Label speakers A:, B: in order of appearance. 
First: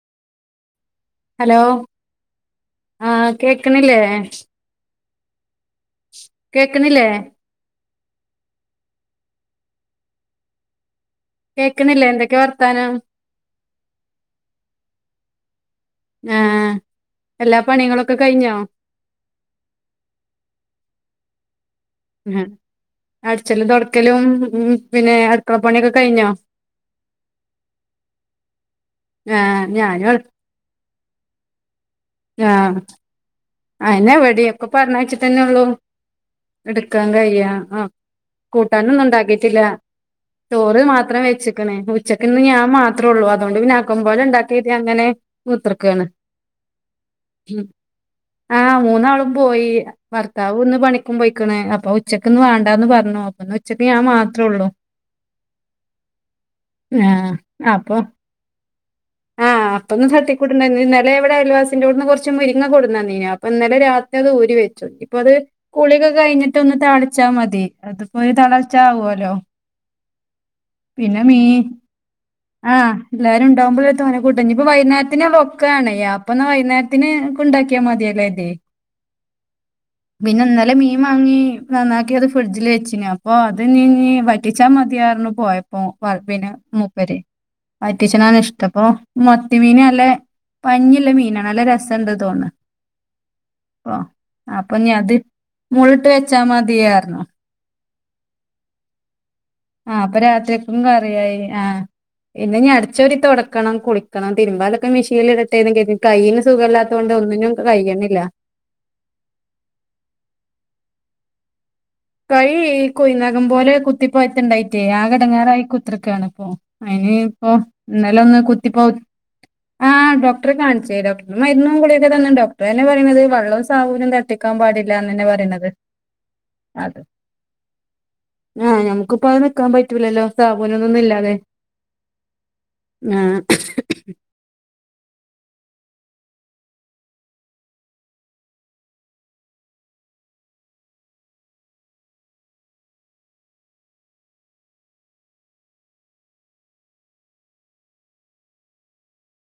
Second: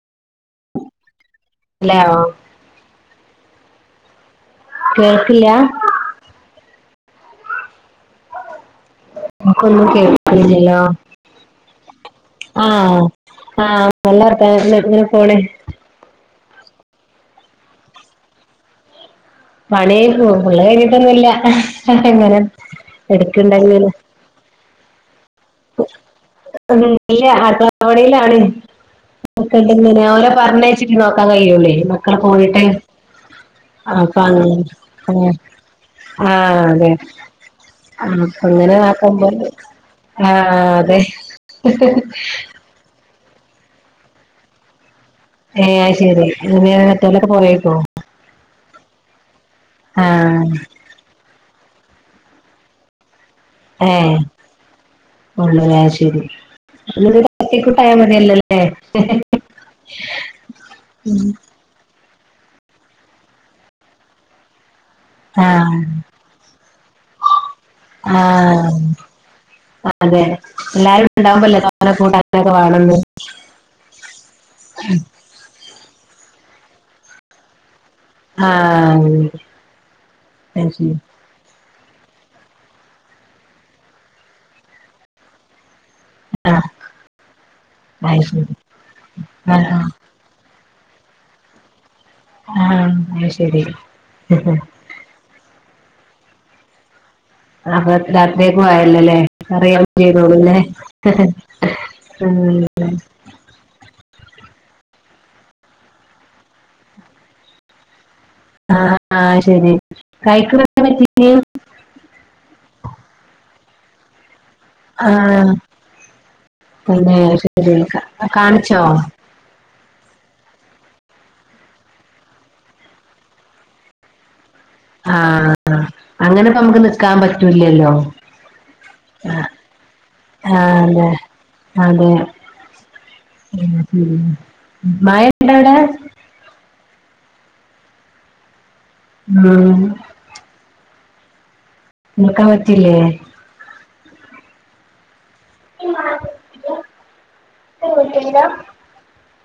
A: Hello ആഹ കേക്കണില്ലേ?
B: കേൾക്കില്ല
A: കേക്കണില്ലേ?
B: നമക്കൊന്നും കേൾക്കില്ലല്ലോ
A: കേക്ണില്ല്യ എ
B: ആഹ ആഹ് നല്ല വർത്താനം ഇങ്ങനെ പോണേ
A: ആഹ എല്ലാ പണികളൊക്കെ കഴിഞ്ഞോ?
B: പണി ഫുള്ള് കഴിഞ്ഞിട്ടൊന്നുമില്ല എങ്ങനെ
A: അടച്ചലും തോടക്കലും ഉ പിന്നെ അടുക്കള പണിയൊക്കെ കഴിഞ്ഞോ?
B: ഉ ഇല്ലേ അടുക്കള
A: ആഹ് ഞാനും
B: പണിയിലാണ്അവഓ പറഞ്ഞ [inaudible] ട്ട നോക്കാൻ കഴിയൂല്ലേ മക്കള് പോയിട്ട് അപ്പൊ
A: എവിടിം
B: അങ്ങനെ
A: ക്കെ പറഞ്ഞഴിച്ചി
B: ആഹ്
A: തന്നെള്ളൂ
B: ആഹ് അതെ
A: എടുക്കാൻ കയിയാ ആഹ
B: അപ്പൊ അങ്ങനെ
A: കൂട്ടാനൊന്നും
B: ആക്കുമ്പോ
A: ഉണ്ടാക്കിട്ടില്ല
B: ആഹ്
A: ചോറ്
B: അതെ
A: മാത്രം വെച്ചക്കണ് ഉച്ചക്ക്ന്ന് ഞാൻ മാത്രേ ഉള്ളൂ ആ അതൊണ്ട് പിനാക്കുമ്പോല ഉണ്ടാക്കിട്ട അങ്ങനെ
B: ഏ
A: കുത്തർക്കാണ്
B: ശെരി പിന്നെ മറ്റോരൊക്കെ പോയേക്കും
A: ആഹ് മൂന്നാളും പോയി ഭർത്താവ് ഇന്ന് പണിക്കും പോയിക്ക്ണ് അപ് അപ്പൊ ഉച്ചക്ക്ന്ന് വേണ്ടാന്ന് പറഞ്ഞു അപ്പൊന്ന് ഉച്ചക്ക് ഞാൻ മാത്രെഒള്ളൂ
B: ഉള്ളരാ ശരി [unintelligible]
A: ആഹ് അപ്പൊ
B: [unintelligible] [unintelligible] [unintelligible]
A: ആഹ് അപ്പെന്ന് തട്ടിക്കൂട്ടുണ്ട ഇന്നലെ ഇവടെ അയൽവാസിന്റോട്ന്ന് കൊറ്ച്ച് ഇച്ച് മുരിങ്ങ കൊട്ന്നീനി അപ്പ ഇന്നലെ രാത്രി അത് ഊരി വെച്ച് ഇപ്പൊ അത്
B: ആഹ്
A: കുള്യാെക്കെ കഴിഞ്ഞിട്ടൊ ന്ന് താളിച്ചാ മതി അത്പ്പോ ഒര്
B: ആഹ്
A: തളച്ച ആകോല്ലോ
B: അതെ എല്ലാരും ഇണ്ടാവുമ്പല്ലേ താ [unintelligible] കൂട്ട [inaudible]
A: ആഹ് എല്ലാരും ഇണ്ടാവുമ്പള് ലെ തോന്നെ കൂട്ട ഇഞ്ഞ് ഇപ്പൊ വൈന്നേരത്ത്നൊക്കാണെയ് ആണയാ [unintelligible] ഇപ്പൊ വൈന്നേര്ത്തിന് കൊണ്ടാക്കി മതിയേല്ലാര്ത്യേ
B: ആഹ്
A: പിന്നെ
B: അത്
A: ഇന്നലെ
B: ശരി
A: മീൻ മാങ്ങി നന്നാക്കി അത് ഫ്രിഡ്ജില് വെച്ച് ഞാൻ അപ്പോ അത് നീ വറ്റിച്ചാ മതിയാറ്ന്നു പോയ് അപ്പ പിന്നെ
B: ആഹ്
A: മൂപ്പരെ
B: അത്
A: വറ്റിച്ച്നാണ്
B: ശരി
A: ഇഷ്ടം അപ്പൊ
B: ആഹ്
A: മത്തിമീന അല്ലെ പഞ്ഞില്ലെ മീനാണ് നല്ല രസ ത്തണ്ട് തോണ്
B: ആഹ് ആഹ് അത് ശരി
A: അപ്പൊ ഞാ ത് മൊള് ഇട്ട് വെച്ചാ മതിയായ്ര്ന്നു
B: അ [unintelligible] രാത്രിയേക്കു ആയല്ലൊല്ലേ അറിയ
A: ആ അപ്പൊ
B: ചെയ്തോളുല്ലേ
A: രാത്രിക്കും
B: ആഹ്
A: കറിയായി ആ പിന്നെ ഞാ അട്ച്ചോരി തൊടക്കണം കുളിക്കണം തിരുമ്പാലൊക്കെ മിഷ [unintelligible] [unintelligible] [unintelligible] കൈയിന് സുഖല്ലാത്തത്കൊണ്ട് ഒന്നിനും കയ്യ്ണ്ല്ല
B: ആഹ് ആഹ് ശെരി കഴിക്ക് [unintelligible] പറ്റി [unintelligible] നെ
A: കൈ ഈ കുഴി നഖം പോലെ കുത്തിപ്പായ്ത്ത് ഇണ്ടായി റ്റേ ആകെ
B: ആഹ്
A: എടങ്ങേറായി കുത്ത്റ്ക്കാണ് ഇപ്പൊ അയിന്
B: പിന്നെ
A: ഇപ്പോ
B: ശരി
A: ഇന്നല ഒന്ന്
B: കാണിച്ചോ
A: കുത്തിപ്പോ ആഹ് ഡോക്ടറെ കാണിച്ചെ. ഡോക്ടർ മരുന്നും കൂളികൊക്കെ തന്നിണ്ട് ഡോക്ടറെ എന്നെ പറയുന്നത് വള്ളവും സാമൂനും തട്ട് ക്കാൻ പാടില്ലാന്നന്നെ പറിണത്
B: ങ്ങ്ക്ക് നിക്കാൻ പറ്റൂല്ലല്ലോ
A: ആഹ് ഞമുക്ക്പ്പ അത് നിക്കാൻ പറ്റൂലല്ലോ
B: ആഹ്
A: സാബൂനൊന്നും ന്ന് ഇല്ലാതെ ആ
B: ഉ മയ ഇണ്ടോ അടെ? ആഹ് നോക്കാൻ പറ്റില്ലേ? പറ്റീല